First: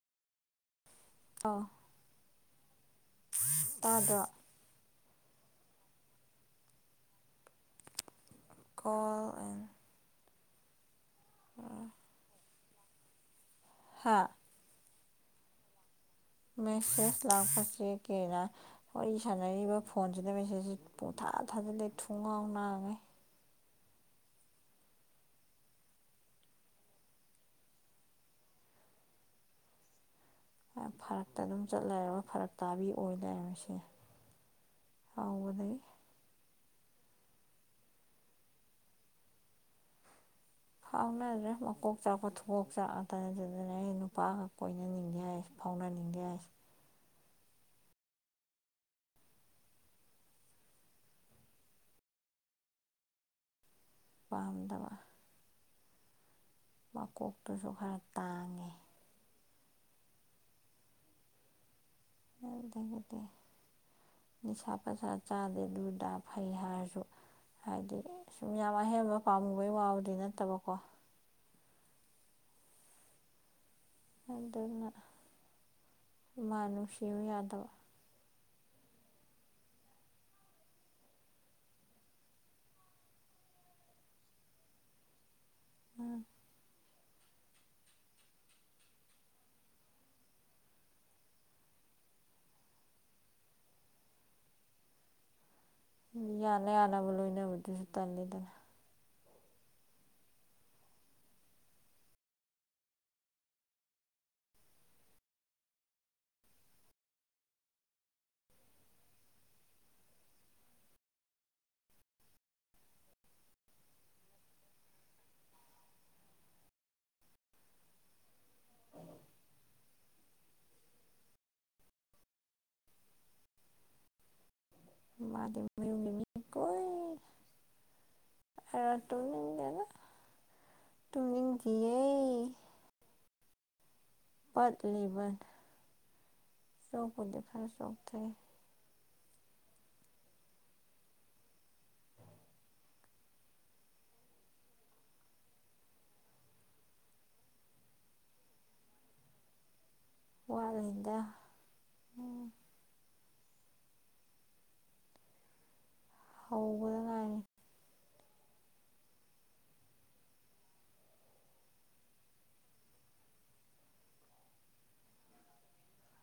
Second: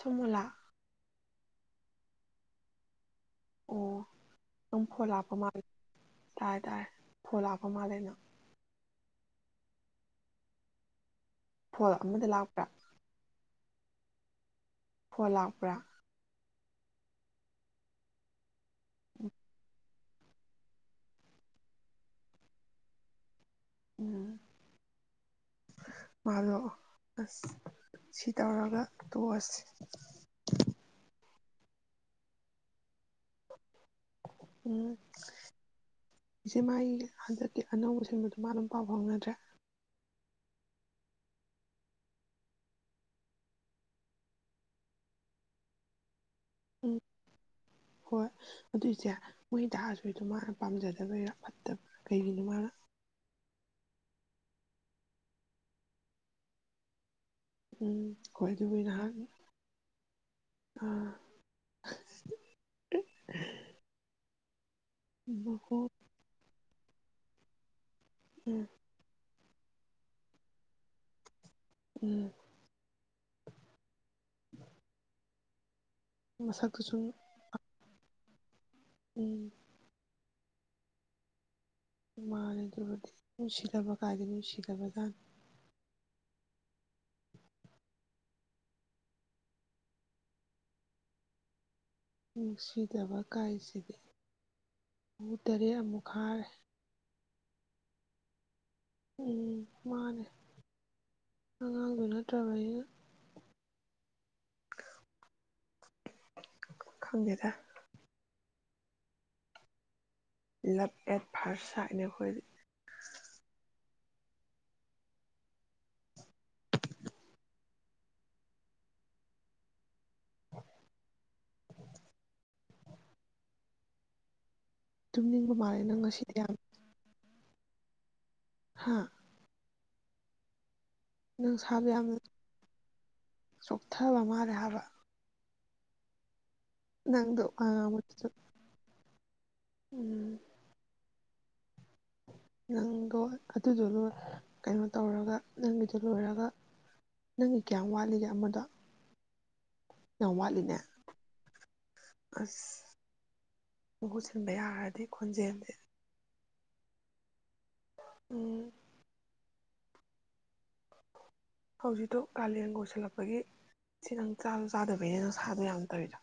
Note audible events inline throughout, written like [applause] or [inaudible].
ꯁꯣꯃꯣꯂ ꯇꯣ ꯑꯣ ꯑꯗꯨꯝꯈꯣ ꯂꯥ ꯂꯥꯛꯄ ꯃꯥꯜꯂꯦ ꯍꯥꯏ ꯍꯥꯏꯇꯥꯔꯦ ꯐꯣꯟ ꯂꯥꯛꯄ ꯃꯥꯜꯂꯦ ꯑꯩꯅ ꯀꯣꯜ ꯑꯦꯟ ꯍ ꯑꯃꯗ ꯂꯥꯛ [unintelligible] ꯍꯥꯥ ꯐꯣꯟ ꯂꯥꯛꯄ꯭ꯔꯥ ꯃꯦꯁ ꯂꯁꯤ ꯀꯔ ꯍꯏ ꯁꯥꯟꯕ ꯐꯣꯟꯁꯤꯗ ꯃꯦꯁꯦꯖꯁꯤ ꯄꯨꯡꯊꯥ ꯊꯥꯖꯤꯂꯦ ꯊꯣꯡ ꯉꯥꯎ ꯅꯥꯉꯦ ꯎꯝ ꯃꯥꯜꯂꯣꯑꯣ ꯑꯁ ꯁꯤ ꯇꯧꯔꯒ ꯇꯣꯛꯑꯁꯤ ꯐꯔꯛꯇ ꯑꯗꯨꯝ ꯆꯠꯂꯔꯒ ꯐꯔꯛ ꯇꯥꯕꯤ ꯑꯣꯏ ꯂꯩ ꯃꯣꯏꯁꯦ ꯎꯝ ꯏꯆꯦ ꯃꯥꯏ ꯍꯟꯗꯛꯇꯤ ꯑꯅꯧꯕꯁꯤꯡꯕꯗꯨ ꯃꯥ ꯑꯗꯨꯝ ꯄꯥꯎ ꯐꯥꯎꯅꯗ꯭ꯔꯦ ꯐꯥꯎꯅꯗ꯭ꯔꯦ ꯃꯀꯣꯛ ꯆꯥꯛꯄ ꯊꯨꯀꯣꯛ ꯆꯥꯛꯑꯗꯅ ꯑꯗꯨꯗꯅ ꯑꯩ ꯅꯨꯄꯥꯒ ꯀꯣꯏꯅꯅꯤꯡꯗꯦ ꯍꯥꯏꯁ ꯐꯥꯎꯅꯅꯤꯡꯗꯦ ꯍꯥꯏꯁꯦ ꯎꯝ ꯍꯣꯏ ꯑꯗꯨꯏꯁꯦ ꯃꯣꯏ ꯇꯍꯥꯔꯁꯨꯗꯣ ꯃꯥꯅ ꯄꯥꯝꯖꯗꯕꯔꯥ ꯐꯠꯇꯕ꯭ꯔꯥ ꯀꯩꯒꯤꯅꯣ ꯃꯥꯅ ꯄꯝꯗ ꯃꯥꯀꯣ ꯎꯝ ꯍꯣꯏ ꯑꯗꯨꯕꯨ ꯅꯍꯥꯛ ꯑꯝ ꯑꯗꯨ ꯊꯗꯤ ꯅꯤꯁꯥ ꯄꯩꯁꯥ ꯆꯥꯗꯦ ꯎꯝ ꯗꯨꯔꯗꯥ ꯐꯩꯍꯥꯔ ꯍꯥꯏꯗꯤ ꯁꯨꯝ ꯌꯥꯝ ꯑꯍꯦꯝꯕ ꯄꯥꯝꯃꯨꯕꯩ ꯋꯥꯕꯗꯤ ꯅꯠꯇꯕꯀꯣ ꯎꯝ ꯑꯗꯅ ꯃꯁꯛꯇꯨ ꯁꯨꯝ ꯃꯥꯅꯨꯁꯤꯕꯨ ꯌꯥꯗꯕ ꯎꯝ ꯃꯅ ꯑꯗꯨꯗꯤ ꯅꯨꯡꯁꯤꯗꯕ ꯀꯥꯏꯗ ꯅꯨꯡꯁꯤꯗꯕꯖꯥꯅꯤ ꯎꯝ ꯅꯨꯡꯁꯤꯗꯕ ꯀꯥꯏꯁꯤꯗꯤ ꯇꯔꯦꯠ ꯑꯃꯨꯛ ꯃꯤ ꯈꯥꯔꯦ ꯌꯥꯅ ꯑꯅꯕꯨꯂ ꯗꯁꯨ ꯇꯜꯂꯤꯅꯤꯗꯅ ꯎꯝ ꯃꯥꯅꯦ ꯑꯉꯥꯡꯗꯨ ꯅꯠꯇ꯭ꯔꯕ ꯑꯩꯅ ꯈꯪꯗꯦꯗ ꯂꯞ ꯑꯦꯠ ꯐꯥꯔꯁ ꯁꯥꯏꯅ ꯑꯩꯈꯣꯏ ꯇꯨꯝꯅꯤꯡꯕ ꯃꯥꯗꯤ ꯃꯥꯜꯂꯦ ꯅꯪ ꯃꯌꯨꯝꯒꯤ ꯃꯤ ꯉꯁꯤꯗꯤ ꯌꯥꯝ ꯑ ꯍꯥ ꯇꯨꯝ ꯅꯤꯡ ꯗꯦꯗ ꯅꯪ ꯁꯥꯕ ꯌꯥꯝꯃꯦ ꯆ‌ꯣꯛ ꯊꯕ ꯃꯥꯜꯂꯦ ꯍꯥꯏꯕ ꯄꯠꯂꯤꯕꯅꯤ ꯆꯣꯛꯄꯨꯗꯤ ꯅꯪꯗꯣ ꯋꯥ ꯈꯔ ꯉꯥꯡ ꯕꯗꯥ ꯁꯨ ꯆꯣꯛꯊꯩ ꯎꯝ ꯅꯪꯗꯣ ꯑꯗꯨꯗꯣ ꯀꯩꯅꯣ ꯇꯧꯔꯒ ꯅꯪꯒꯤꯗꯣ ꯂꯣꯏꯔꯒ ꯅꯪꯒꯤ ꯀꯌꯥꯝ ꯋꯥꯠꯂꯤꯒꯦ ꯑꯃꯗꯣ ꯌꯥꯝ ꯋꯥꯠꯂꯤꯅꯦ ꯋꯥꯠꯂꯤꯗ ꯑꯁ ꯃꯍꯨꯠ ꯁꯤꯟꯕ ꯌꯥꯔꯗꯤ ꯈꯣꯟꯖꯦꯜꯁꯦ ꯍꯧꯕꯗ ꯉꯥꯏꯅꯤ ꯎꯝ ꯍꯧꯖꯤꯛꯇꯣ ꯀꯥꯂꯦꯟ ꯑꯣꯏꯁꯤꯜꯂꯛꯄꯒꯤ ꯁꯤ ꯅꯪ ꯆꯁꯨ ꯆꯥꯗꯕꯩꯅꯦ ꯅꯪ ꯅꯥꯁꯥꯗꯨ ꯌꯥꯝ ꯇꯧꯔꯤꯗꯣ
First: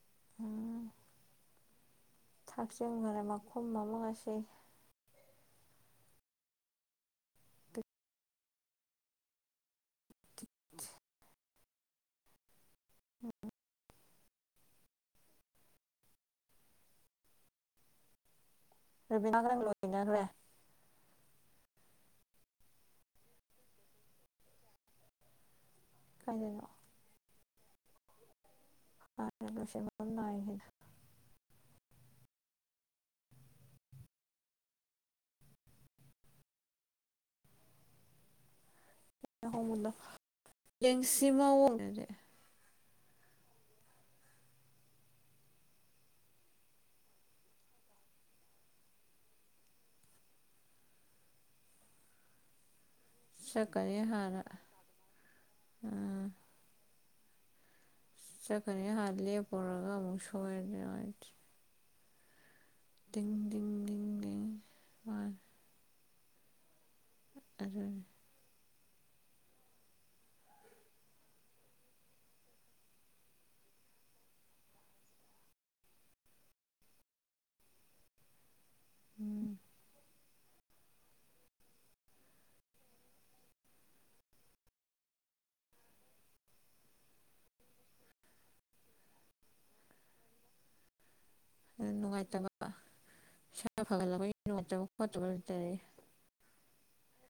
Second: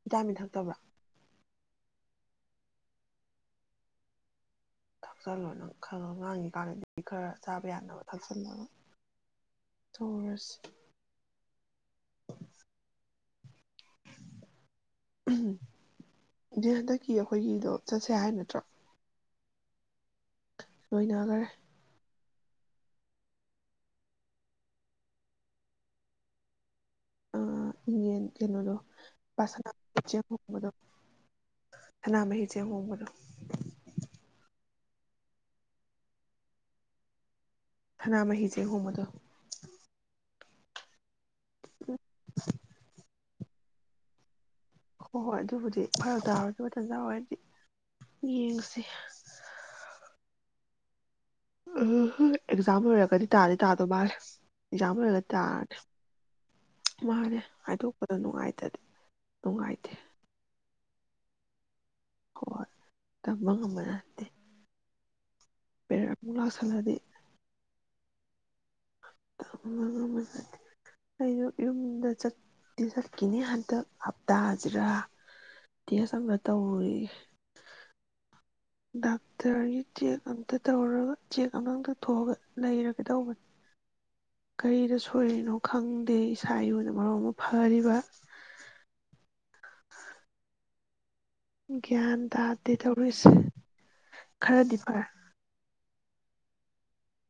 ꯚꯤ ꯇꯥꯃꯤꯟ ꯊꯛꯇꯕ꯭ꯔꯥ ꯊꯛꯆꯤꯟ ꯘꯔꯦ ꯃꯈꯨꯝ ꯑꯃꯥ ꯉꯁꯤꯒꯤ ꯊꯥꯛꯆꯜꯂꯣꯅ ꯈꯔ ꯈꯔ ꯉꯥꯡꯉꯤꯀꯥꯟꯗꯗꯤ ꯈꯔ ꯆꯥꯕ ꯌꯥꯅꯕ ꯊꯛꯆꯜꯂꯒ ꯊꯨꯔꯁꯤ ꯎꯝ ꯍꯟꯗꯛꯀꯤ ꯑꯩꯈꯣꯏꯒꯤꯗꯣ ꯆꯠꯁꯦ ꯍꯥꯏ ꯅꯠꯇ꯭ꯔꯣ ꯔꯕꯤꯅꯥ ꯒꯥ ꯅꯪ ꯒꯥ ꯂꯣꯏꯅꯈ꯭ꯔꯦ ꯂꯣꯏꯅꯒꯔꯦ ꯀꯥꯏꯗꯅꯣ ꯑ ꯏ ꯀꯩꯅꯣꯗꯣ ꯂꯣꯏꯁꯤꯟꯕ ꯑꯃ ꯅꯥꯏꯈꯤꯗ꯭ꯔꯦ [unintelligible] ꯁꯥꯅꯥ ꯃꯍꯍꯤꯁꯦ ꯍꯣꯡꯕꯅꯣ ꯊꯅꯥ ꯃꯍꯤ ꯂꯨꯍꯣꯍꯣꯡꯕꯗꯣ ꯌꯦꯡꯁ ꯁꯤꯃ ꯑꯣꯏꯦ ꯍꯣꯏ ꯍꯣꯏ ꯑꯗꯨꯕꯨꯗꯤ ꯐꯔ ꯇꯥꯔꯗꯤ ꯃꯊꯟꯖꯥꯔ ꯍꯥꯏꯗꯤ ꯌꯦꯡꯁꯤ ꯎꯝ ꯑꯦꯖꯥ ꯑꯣꯏ ꯀꯔꯤ ꯇꯥꯗꯗꯤ ꯇꯥꯗꯣ ꯆꯠꯀꯅꯤ ꯍꯥꯟꯅ ꯔꯖꯃ ꯂꯩꯒ ꯇꯥꯔ ꯎꯝ ꯃꯥꯅꯦ ꯍꯥꯏꯗꯣꯛꯄꯗ ꯅꯨꯡꯉꯥꯏꯇꯗꯤ ꯆꯠꯀꯅꯤ ꯍꯥ ꯂꯦꯞꯄꯔꯒ ꯅꯨꯡꯉꯥꯏꯇꯦ ꯑꯃꯨꯛ ꯁꯣꯏ ꯎ ꯀꯃ ꯀꯃ ꯂꯦ ꯍꯣꯏ ꯄꯦꯔ ꯃꯂꯁꯂꯗꯤ ꯑ ꯑꯩꯁꯨ ꯌꯨꯝꯗ ꯆꯠꯇꯤ ꯆꯠꯈꯤꯅꯤ ꯍꯟꯗꯛ ꯍꯞꯇꯥꯁꯤꯔꯥ ꯇꯦꯁꯝꯕ ꯇꯧꯔꯤ ꯎꯝ ꯗꯥꯛꯇꯔ ꯆ ꯇ ꯇꯧꯔꯒ ꯆꯦꯛ ꯑꯃꯛꯇ ꯊꯣꯛꯣꯛꯑꯒ ꯂꯩꯔꯒꯗꯧꯕꯅꯤ ꯀꯔꯤꯗ ꯁꯣꯏꯔꯤꯅꯣ ꯈꯪꯗꯦ ꯏꯁꯥ ꯏꯨꯅ ꯃꯔꯝ ꯑꯃ ꯐꯔꯤꯕ ꯑꯗꯨ ꯒ꯭ꯌꯥꯟ ꯅꯨꯡꯉꯥꯏꯇꯕ ꯇꯥꯗꯦ ꯇꯧꯔꯁ ꯏꯁꯥ ꯐꯒꯠꯂꯛꯄꯒꯤ ꯈꯔꯗꯤ ꯅꯨꯡꯉꯥꯏꯇꯕ ꯐꯔꯦ ꯈꯣꯠꯇꯕ ꯂꯩꯇꯔꯦ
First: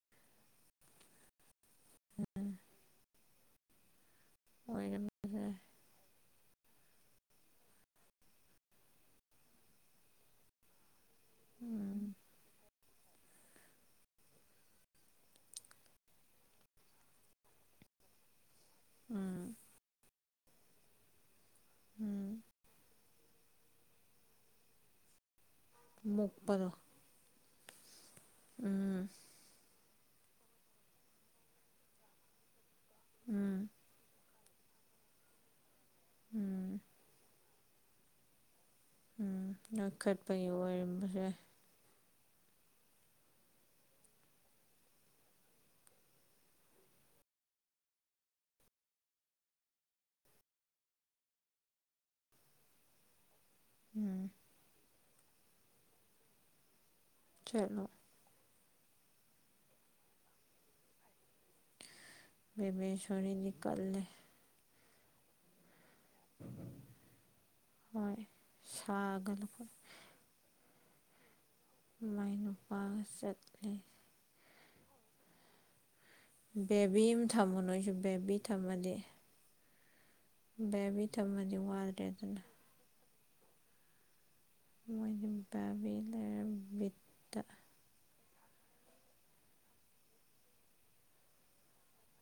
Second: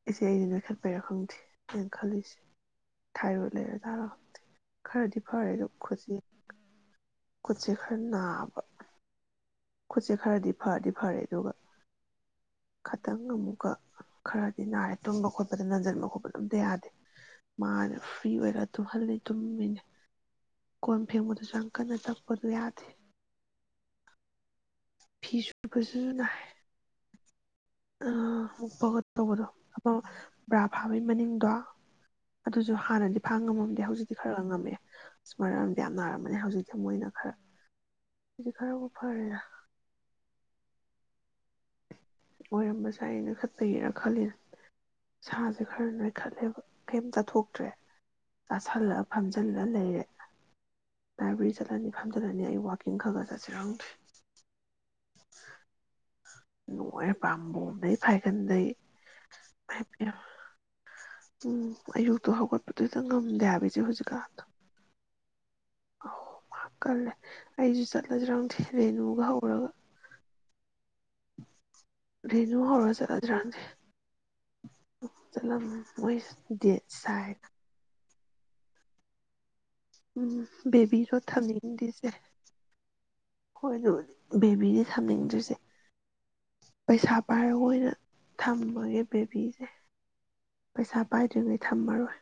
ꯑꯩꯁꯦ ꯑꯩꯅ ꯅꯣꯏꯈꯠꯄꯔꯣ ꯈꯪꯗ꯭ꯦ ꯀꯩꯅ ꯈꯜꯂꯤꯁꯦ ꯎꯝ ꯊꯥꯏꯕꯨ ꯂꯩꯔ ꯥꯔꯣ ꯈꯔꯗꯤ ꯑꯣꯏꯔꯝꯕꯁꯨ ꯐꯔꯦ ꯌꯥꯏ ꯂꯣꯈꯣꯁꯤ ꯈꯨꯠꯁꯦ ꯈꯔ ꯅꯥꯕ ꯈꯨꯠꯁꯦ ꯈꯔꯗꯤ ꯐꯗꯤ ꯐꯔꯦꯗꯤ ꯌꯣꯒ ꯎꯝ ꯈꯇꯪ ꯑꯃꯨꯛꯀ ꯈꯔꯗꯤ ꯅꯥꯔꯦ ꯇꯨꯝꯕ ꯈꯣꯠꯄꯗ ꯅꯟꯁꯤꯟꯕ ꯈꯣꯠꯄ ꯑꯝꯇ ꯌꯥꯗꯦ ꯃꯥꯅ ꯐ꯭ꯔꯤ ꯑꯣꯏꯔꯒ ꯇꯨꯝꯍꯜꯂꯤ ꯎꯝ ꯇꯨꯝꯃꯤꯅꯦ ꯀꯣꯝ ꯐꯦꯃ ꯑꯗꯨꯁꯨ ꯌꯥꯝ ꯀꯟꯅ ꯎꯝ ꯇꯛꯄꯗꯨ ꯌꯥꯗꯦ ꯐꯤꯤꯁ ꯃꯄꯜ ꯑꯄ ꯇꯧꯕꯗ ꯕ꯭ꯔꯥ ꯐꯥꯕꯩ ꯃꯅꯤꯡꯗꯣ ꯑꯗꯨ ꯑꯗꯨ ꯍꯥꯟꯅꯗꯤ ꯐꯥꯡ ꯎꯝ ꯉꯝꯗꯦ ꯍꯧꯖꯤꯛꯇꯤ ꯈꯔ ꯉꯝꯃꯦ ꯑꯃꯥꯡ ꯌꯥꯝ ꯅꯥꯔꯝꯃꯅꯦ ꯍꯧꯖꯤꯛꯇꯤ ꯎꯝ ꯃꯣꯏꯅ ꯈꯔ ꯎꯝ ꯎꯝ ꯀ ꯀꯠꯄꯒꯤ ꯑꯣꯏꯔꯝꯕꯁꯦ ꯑꯣꯏꯔꯝꯕꯁꯦ ꯑ ꯅ ꯈꯄꯒꯤꯦꯅ ꯈꯜꯂꯤ ꯁꯥꯥꯁꯦ ꯈꯔ ꯅꯣꯏꯈꯠꯂꯦꯕ ꯀꯩꯝ ꯆꯥꯊꯣꯛꯇ꯭ꯔꯦ ꯆꯥꯥꯁꯜꯂ ꯐꯝꯖꯜꯂ ꯂꯩꯔꯦ ꯂꯥꯏꯕ꯭ꯔꯦꯔꯤ ꯆꯠꯂꯅꯤ ꯐꯝꯖꯜꯂꯅꯤ ꯑꯩ ꯋꯥꯛꯀꯤꯡ ꯈꯔ ꯈ ꯆꯠꯦ ꯌꯥꯗꯦ ꯎꯝ ꯅꯥꯏ ꯆꯠꯂꯣ ꯝꯕꯨꯨꯡꯗꯩ ꯐꯥꯏꯒꯟꯗꯩ ꯍꯥꯏꯕꯤ ꯎꯝ ꯑꯌꯨꯛꯇꯣ ꯍꯧꯒꯠꯄꯗꯨꯣ ꯇꯪ ꯉꯝꯗꯦ ꯕꯦꯕꯦꯁꯣꯔꯤꯗꯤ ꯍꯥꯏꯕꯁꯦ ꯀꯜꯂꯦ ꯍꯧꯖꯤꯛꯀꯥꯟ ꯑ ꯃꯥ ꯀꯜꯂꯦ ꯑꯩꯁꯨ ꯍꯣꯏ ꯆꯠꯂꯁꯤꯔꯪꯗꯦ ꯔꯦꯅꯨꯒ ꯁꯥꯒꯠꯂꯛꯄ ꯍꯧꯔꯒ ꯃꯥꯏ ꯔꯦꯅꯨ ꯅꯨꯄꯥ ꯁꯠꯂ ꯆꯂ ꯃꯣꯏ ꯗꯦꯠ ꯕꯦꯕꯤ ꯑꯃ ꯁꯥꯏꯅ ꯊꯝꯃꯣ ꯅꯣꯏꯁꯨ ꯕꯦꯕꯤ ꯊꯝꯃꯗꯤ ꯎꯝ ꯕꯦꯕꯤ ꯕꯦꯕꯤꯔꯣ ꯊꯝꯃꯗꯤ ꯊꯝꯅꯤꯡꯂꯤꯁꯦ ꯋꯥꯗ꯭ꯔꯦꯗꯅ ꯍꫭꯏ ꯑꯗꯨ꯫ ꯕꯦꯕꯤꯗꯤ ꯃꯣꯏꯗꯤ ꯊꯝꯅꯤꯡꯗ꯭ꯔꯤꯁꯦ ꯕꯦꯕꯤ ꯂꯩꯔ ꯄꯩꯁꯥ ꯕꯤꯠꯇ ꯄꯥꯏꯔꯒ ꯑꯣꯏꯅ꯫ ꯊꯃꯒꯦ ꯕꯦꯕꯤꯁꯦ ꯄꯩꯁꯥ ꯄꯥꯏꯗ꯭ꯔꯤꯉꯩ ꯊꯝꯃꯔꯣꯏ꯫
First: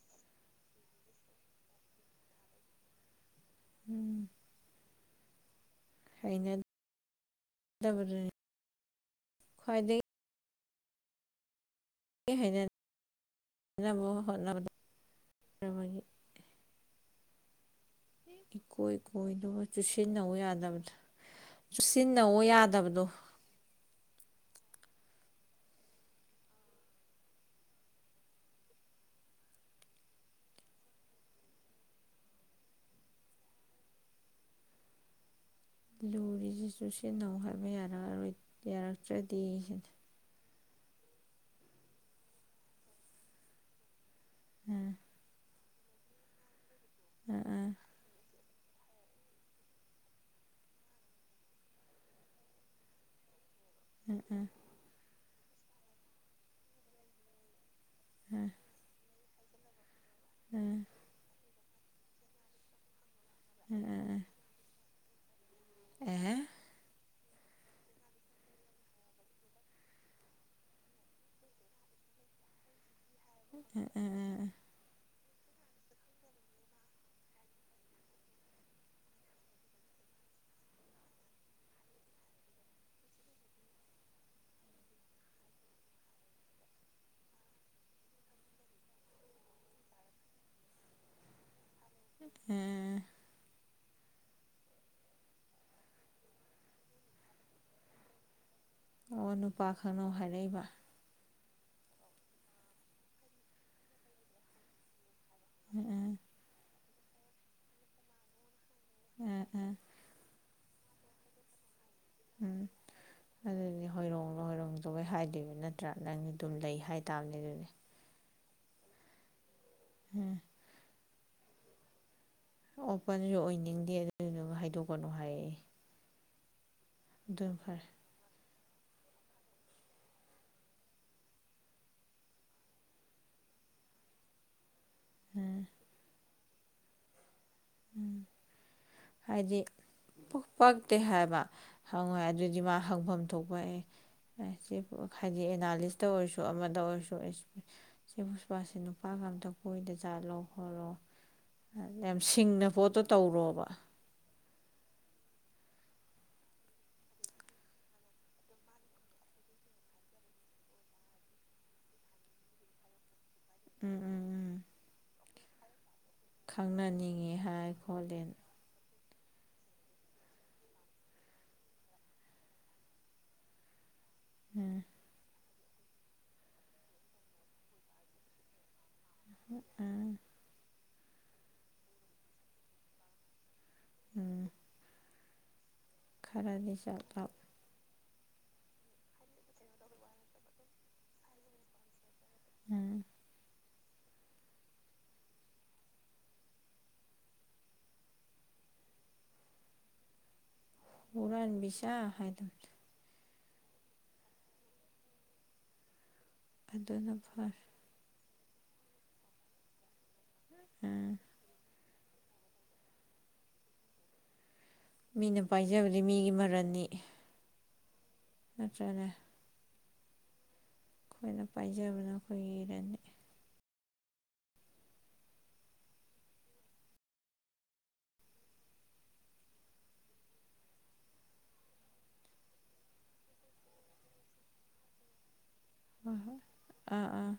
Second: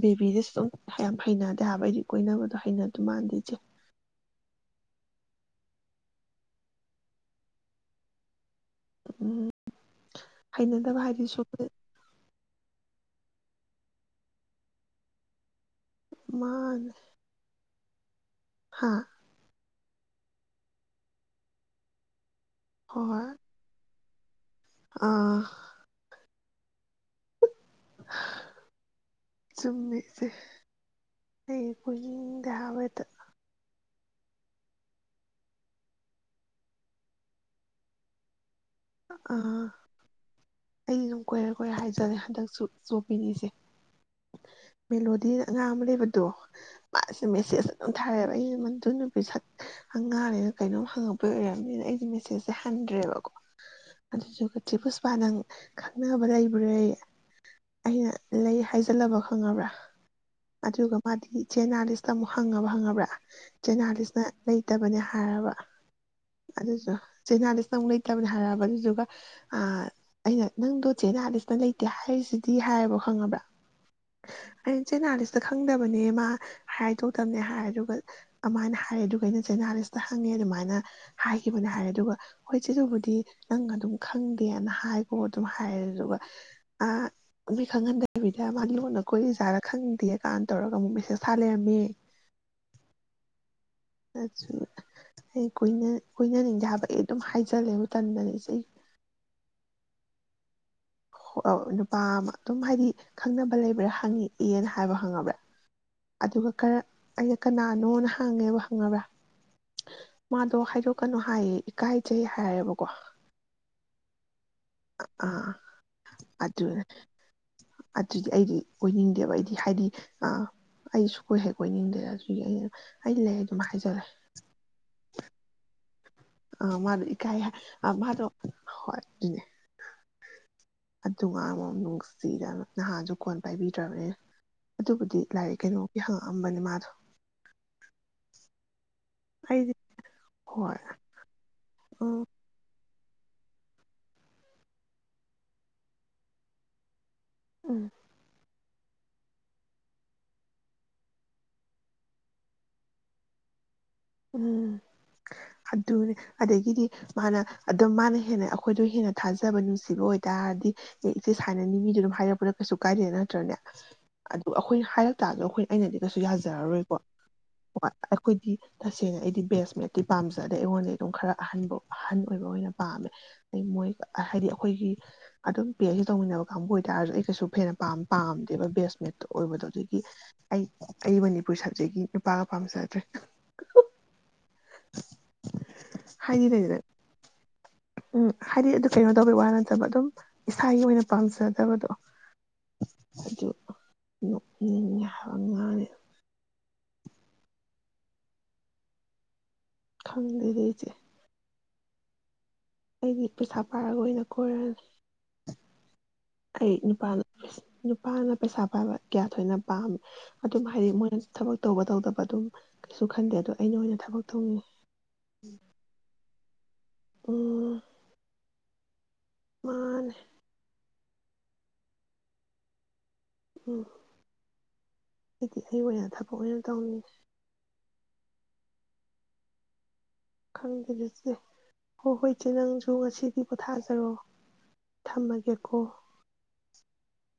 ꯕꯦꯕꯤꯗꯤ ꯑꯗꯨꯨꯝ ꯌꯥꯝ ꯍꯩꯅꯗꯦ ꯍꯥꯏꯕ ꯑꯩꯗꯤ ꯀꯣꯏꯅꯕꯗꯣ ꯍꯩꯅꯗꯧ ꯃꯥꯟꯗꯦ ꯏꯆꯦ꯫ ꯎ ꯍꯩꯅ ꯗꯕ꯫ ꯎꯝ ꯈ꯭ꯋꯥꯏꯗꯩ꯫ ꯍꯩꯅꯗꯕ ꯍꯥꯏꯗꯨꯏꯁꯨꯄꯨꯗꯤ꯫ [unintelligible] [unintelligible] ꯃꯥꯅꯦ ꯍꯥ ꯏꯀꯣꯏ ꯀꯣꯏꯗꫭꯕ꯫ ꯆꯨꯁꯤꯟꯅꯧ ꯌꯥꯗꯕꯗꫭ ꯆꯨꯁꯤꯟꯅꯧ꯫ ꯑꯣ ꯌꯥꯗꯕꯗꯣ꯫ ꯍꯣꯏ ꯍꯣꯏ ꯑꯥ꯫ ꯆꯨꯝꯃꯦ ꯑꯗꯤ ꯑꯩ ꯀꫭꯏꯅꯨꯡꯗꯦ ꯍꯥꯏꯕ ꯍꯦꯇ꯫ ꯂꯨꯔꯤꯁꯤ ꯆꯨꯁꯤꯟꯅꯧ ꯍꯥꯏꯕ ꯌꯥꯔꯑꯔꯣꯏ꯫ ꯑꯥ ꯌꯥꯔꯛꯇ꯭ꯔꯗꯤ꯫ ꯑꯩꯗꯤ ꯑꯗꯨꯝ ꯀꯣꯏꯔꯦ ꯀꯣꯏꯔꯦ ꯍꯥꯏꯖꯂꯦ ꯍꯟꯗꯛꯁꯨ ꯆꯣꯞꯄꯤꯅꯤꯏꯆꯦ꯫ ꯑꯥ ꯃꯤ ꯂꯣꯗꯤꯅ꯫ ꯑꯉꯥꯡꯃ ꯂꯩꯕꯗꫭ꯫ ꯃꯥ ꯑꯥ ꯃꯦꯁꯦꯖ ꯊꯥꯏꯔꯑꯦꯕ ꯑꯩꯅ꯫ ꯃꯗꯨ ꯅꯨꯄꯤ ꯁꯛ ꯉꯅꯤꯦꯅ ꯀꯩꯅꯣꯝ ꯍꯪꯉꯛꯄꯩ ꯑꯣꯏꯔꯕꯅꯤꯅ ꯑꯩꯗꯤ ꯃꯦꯁꯦꯁꯁꯦ ꯍꯟꯗ꯭ꯔꯦꯕꯀꯣ꯫ ꯑꯥ ꯑꯗꯨꯗꯨꯒ ꯆꯦꯄꯨꯁꯄ ꯅꯪ꯫ ꯈꯪꯅꯕ ꯂꯩꯕ꯭ꯔꯌꯦ꯫ ꯑꯩꯅ ꯂꯩ ꯍꯥꯏꯖꯜꯂꯕ꯫ ꯈꯪꯉꯕ꯭ꯔꯥ꯫ ꯑꯥ ꯑꯗꯨꯒ ꯃꯥꯗꯤ꯫ ꯆꯦꯅꯥꯂꯤꯁꯇ ꯑꯃꯨꯛ ꯍꯪꯉꯕ ꯍꯪꯉꯕ꯭ꯔꯥ꯫ ꯑꯥ ꯑꯥ ꯆꯦꯅꯥꯂꯤꯁꯅ ꯂꯩꯇꯕꯅꯦ꯫ ꯍꯥꯏꯔꯕ꯫ ꯑꯥ ꯑꯦ ꯑꯥ ꯑꯗꯨꯗꯁꯨ꯫ ꯆꯦꯅꯥꯂꯤꯁꯅ ꯂꯩꯇꯕꯅꯦ꯫ ꯍꯥꯏꯔꯕ ꯑꯗꯨꯗꯨꯒ ꯑꯩꯅ ꯅꯪꯗꯣ ꯆꯦꯅꯥꯂꯤꯁꯅ ꯂꯩꯇꯦ ꯍꯥꯏꯔꯤꯁꯤꯗꯤ ꯍꯥꯏꯌꯦꯕ꯫ ꯈꯪꯉꯕ꯭ꯔ ꯑꯥ ꯑꯩꯅ ꯆꯦꯅꯥꯂꯤꯁ꯫ ꯈꯪꯗꯕꯅꯦ ꯃꯥ ꯍꯥꯏꯗꫭꯛꯇꯕꯅꯦ ꯍꯥꯏꯔꯦ ꯑꯗꯨꯒ ꯑꯗꯨꯃꯥꯏꯅ ꯍꯥꯏꯔꯦ ꯑꯗꯨꯒ ꯑꯩꯅ ꯆꯦꯅꯥꯂꯤꯁꯇ ꯍꯪꯉꯦ ꯑꯗꯨꯃꯥꯏꯅ ꯍꯥꯏꯈꯤꯕꯅꯦ ꯍꯥꯏꯔꯦ ꯑꯗꯨꯒ ꯍꯣꯏ ꯆꯦꯗꯨꯕꯨꯗꯤ꯫ ꯅꯪ ꯑꯗꯨꯝ ꯈꯪꯗꯦꯅ ꯍꯥꯏꯈꯣ ꯑꯗꯨꯝ ꯍꯥꯏꯔꯗꯨꯒ ꯑ ꯃꯤ ꯈꯪꯍꯟꯗꯕꯤꯗ ꯃꯥ ꯂꯣꯟꯅ ꯀꯣꯏ ꯏꯖꯥꯗ ꯈꯪꯗꯦ ꯀꯥꯟꯅ ꯇꯧꯔꯒ ꯑꯃꯨꯛ ꯃꯦꯁꯦꯁ ꯊꯥ ꯂꯩꯔꯝꯃꯦ꯫ ꯎꯝ꯫ ꯑꯗꯨ ꯑꯩ ꯀꯣꯏ ꯀꯣꯏꯅꯅꯤꯡꯗꯦ ꯍꯥꯏꯕ ꯑꯩ ꯑꯗꯨꯝ ꯍꯥꯏꯖꯜꯂꯦ ꯃꯇꯝꯗꯅꯤꯏꯆꯦ꯫ ꯑꯣ ꯅꯨꯄꯥ ꯈꯪꯅꯧ ꯍꯥꯏꯔꯛꯏꯕ ꯅꯨꯄꯥ ꯑꯃ ꯑꯗꯨꯝ ꯍꯥꯏꯗꯤ ꯈꯪꯅꯕ ꯂꯩꯕ꯭ꯔꯥ ꯍꯪꯉꯤ ꯑꯦꯅ ꯍꯥꯏꯕ ꯍꯪꯉꯕ꯭ꯔꯥ ꯑꯗꯨꯒꯔ ꯑꯩꯅ ꯀꯅꯥꯅꯣꯅ ꯍꯪꯉꯦꯕ ꯭ꯔ ꯑꯥ ꯑꯥ ꯃꯥꯗꯣ ꯍꯥꯏꯗ ꯀꯩꯅꯣ ꯍꯥꯏꯌꯦ ꯀꯥꯏꯆꯩ ꯎꯝ ꯍꯥꯏꯔꯦꯕꯀꯣ ꯑ ꯑꯗꯨꯗꯤ ꯍꯣꯏꯔꯣꯡꯂꯣ ꯍꯣꯏꯔꯣꯡꯗꯕꯩ ꯑꯥ ꯍꯥꯏꯗꯣꯏꯕ ꯅꯠꯇ꯭ꯔꯥ ꯅꯪꯗꯤ ꯑꯗꯨꯝ ꯑꯗꯨ ꯂꯩ ꯍꯥꯏꯇꯥꯥꯕꯅꯤ ꯑꯗꯨꯗꯤ ꯑꯗꯨꯗꯤ ꯑꯩꯗꯤ ꯑꯣꯏꯅꯤꯡꯗꯦꯕ ꯑꯩꯗꯤ ꯍꯥꯏꯗꯤ ꯑ ꯁꯨ ꯀꯣꯏꯍꯦ ꯀꯣꯏꯅꯤꯡꯗꯦ ꯑꯗꯨꯁꯨ ꯑꯣꯄꯟꯁꯨ ꯑꯣꯏꯅꯤꯡꯗꯦ ꯑꯗꯨꯗꯨꯅ ꯍꯥꯏꯗꯣꯛꯀꯅꯨ ꯍꯥꯏꯔꯛꯑꯦ ꯑ ꯃꯥꯗꯨ ꯏ ꯀꯥꯏ ꯑꯗꯨꯝ ꯐꯔꯦ ꯃꯗꯨ ꯍꯣꯏ ꯑꯗꯨꯅꯦ ꯑꯗꯨ ꯉꯥꯡ ꯑꯃꯨ ꯅꯨꯡꯁꯤꯗ ꯅꯍꯥꯁꯨ ꯀꯣꯟ ꯄꯥꯏꯕꯤꯗ꯭ꯔꯕꯅꯦ ꯑꯗꯨꯕꯨꯗꯤ ꯂꯥꯏꯔꯤꯛ ꯀꯩꯅꯣꯒꯤ ꯍꯪꯉ ꯑꯝꯕꯥꯅꯤ ꯃꯥꯙꯧ ꯎꯝ ꯍꯥꯏꯗꯤ ꯄꯣꯛ ꯍꯣꯏ ꯄꯛꯇꯦ ꯍꯥꯏꯕ ꯍ ꯍꯣꯏ ꯎꯝ ꯑꯗꯨꯗꯤ ꯍꯪ ꯊꯣꯛ ꯍꯥꯏꯗꯤ ꯑꯦꯅꯥ ꯑꯣꯏꯔ ꯑꯃ ꯑꯣꯏ ꯎꯝ inaudible ꯅꯨꯄꯥꯁꯤ ꯅꯨꯄꯥꯒ ꯑꯝꯇ ꯀꯣꯏꯗ ꯆꯥꯠꯂꯣ ꯈꯣꯠꯂꯣ ꯁꯤꯡꯅ ꯄꯣꯠꯇꯣ ꯇꯧꯔꯣꯕ ꯎꯝ ꯑꯗꯨꯅꯦ ꯑꯗꯒꯤꯗꯤ ꯃꯥꯅ ꯑꯗꯨꯝ ꯃꯥꯅ ꯍꯦꯟꯅ ꯑꯩꯈꯣꯏꯗꯣ ꯍꯦꯟꯅ ꯊꯥꯖꯕ ꯅꯨꯡꯁꯤꯕ ꯑꯣꯏꯇꯥꯔꯗꯤ ꯑꯦ ꯏꯆꯦ ꯁꯥꯏꯅꯅꯤ ꯃꯤꯗꯨꯣ ꯑꯗꯨꯝ ꯍꯥꯏꯔꯛꯄꯗ ꯀꯩꯁꯨ ꯀꯥꯏꯗꯦꯅ ꯅꯦ ꯎꯝ ꯎꯝ ꯑꯗꯨ ꯎꯝ ꯑꯩꯈꯣꯏꯅ ꯍꯥꯏꯔꯛ ꯇꯥꯗꯣ ꯑꯩꯈꯣꯏ ꯑꯩꯅꯗꯤ ꯅꯁꯨ ꯌꯥꯖꯔꯔꯣꯏꯀꯣ ꯈꯪꯅꯅꯤꯡꯉꯦ ꯍꯥꯏ ꯈꯣꯠꯂꯦꯅ ꯑꯩꯈꯣꯏꯗꯤ ꯏꯁꯦꯡꯅ ꯑꯩꯗꯤ ꯕꯦꯁꯃꯦꯠꯇꯤ ꯄꯥꯝꯖ ꯑꯗꯩ ꯑꯩꯉꯣꯟꯗ ꯑꯗꯨꯝ ꯈꯔ ꯑꯍꯟꯕ ꯑꯍꯟ ꯑꯣꯏꯕ ꯑꯣꯏꯅ ꯄꯥꯝꯃꯦ ꯑ ꯃꯣꯏ ꯍꯥꯏꯗꯤ ꯎꯝ ꯑꯩꯈꯣꯏꯒꯤ ꯑꯗꯨꯝ ꯤ ꯑꯦꯁ ꯁꯤ ꯇꯧꯃꯤꯟꯅꯕ ꯀꯥꯡꯕꯨ ꯑꯣꯏꯇꯥꯔꯁꯨ ꯑꯩ ꯀꯩꯁꯨ ꯐꯦ ꯄꯝ ꯄꯥꯝꯗꯦꯕ ꯕꯦꯁꯃꯦ ꯑꯣꯏꯕꯗꯣ ꯑꯗꯒꯤ ꯎꯝ ꯑꯩ ꯑꯩ ꯃꯅꯤꯄꯨꯔ ꯁꯕꯖꯦꯛꯀꯤ ꯅꯨꯄꯥꯒ ꯄꯥꯝꯖꯗ꯭ꯔꯦ [unintelligible] ꯎꯝ ꯍꯥꯏꯗꯤ ꯈꯔꯗꯤ ꯂꯩꯗꯅ ꯆꯞꯂꯞ ꯎꯝ ꯍꯥꯏꯗꯤ ꯑꯗꯨ ꯀꯩꯅꯣ ꯇꯧꯕꯒꯤ ꯋꯥ ꯅꯠꯇꯕ ꯑꯗꯨꯝ ꯏꯁꯥꯒꯤ ꯑꯣꯏꯅ ꯄꯥꯝꯖꯗꯕꯗꯣ ꯎꯝ ꯑꯗꯨꯗꯣ ꯉꯅꯤ ꯈꯪꯗꯗ ꯎꯔꯥꯅꯤ ꯃꯤꯁꯥ ꯍꯥꯏ ꯑꯗꯨꯝ ꯑꯩꯗꯤ ꯄꯩꯁꯥ ꯄꯥꯏꯔꯒ ꯑꯣꯏꯅ ꯀꯣꯏꯔꯅꯤ ꯑꯩ ꯑꯗꯨꯅ ꯅꯨꯄꯥꯅ ꯐꯔꯦ ꯅꯨꯄꯥꯅ ꯄꯩꯁꯥ ꯄꯥꯏꯕ ꯀꯌꯥ ꯊꯣꯏꯅ ꯄꯥꯝꯃꯤ ꯑꯗꯨꯝ ꯍꯥꯏꯗꯤ ꯎꯝ ꯃꯣꯏꯅ ꯊꯕꯛ ꯇꯧꯕ ꯇꯧꯗꯕ ꯑꯗꯨꯝ ꯀꯩꯁꯨ ꯈꯟꯗꯦ ꯑꯗꯣ ꯑꯩꯅ ꯑꯣꯏꯅ ꯊꯕꯛ ꯊꯣꯡꯅꯤꯡ ꯃꯤꯅ ꯄꯥꯏꯖꯕꯗꯤ ꯃꯤꯒꯤ ꯃꯔꯜꯅꯤ ꯎꯝ ꯠꯇꯅꯦꯦ ꯃꯥꯥꯟ ꯑꯩꯈꯣꯏꯅ ꯄꯥꯏꯖꯕꯅ ꯑꯩꯈꯣꯏꯒꯤꯔꯅꯤ ꯎꯝ ꯍꯥꯏꯗꯤ ꯑꯩ ꯑꯣꯏꯅ ꯑꯣꯏꯅ ꯊꯕꯛ ꯑꯣꯏꯅ ꯇꯧꯅꯤ ꯈꯪꯗꯦꯆꯦ ꯍꯣꯏ ꯍꯣꯏ ꯏꯆꯦ ꯅꯪꯁꯨ ꯉꯁꯤꯗꯤ ꯄꯣꯊꯥꯖꯔꯛꯑꯣ ꯊꯝꯃꯒꯦ ꯑ ꯑꯥ ꯑꯥ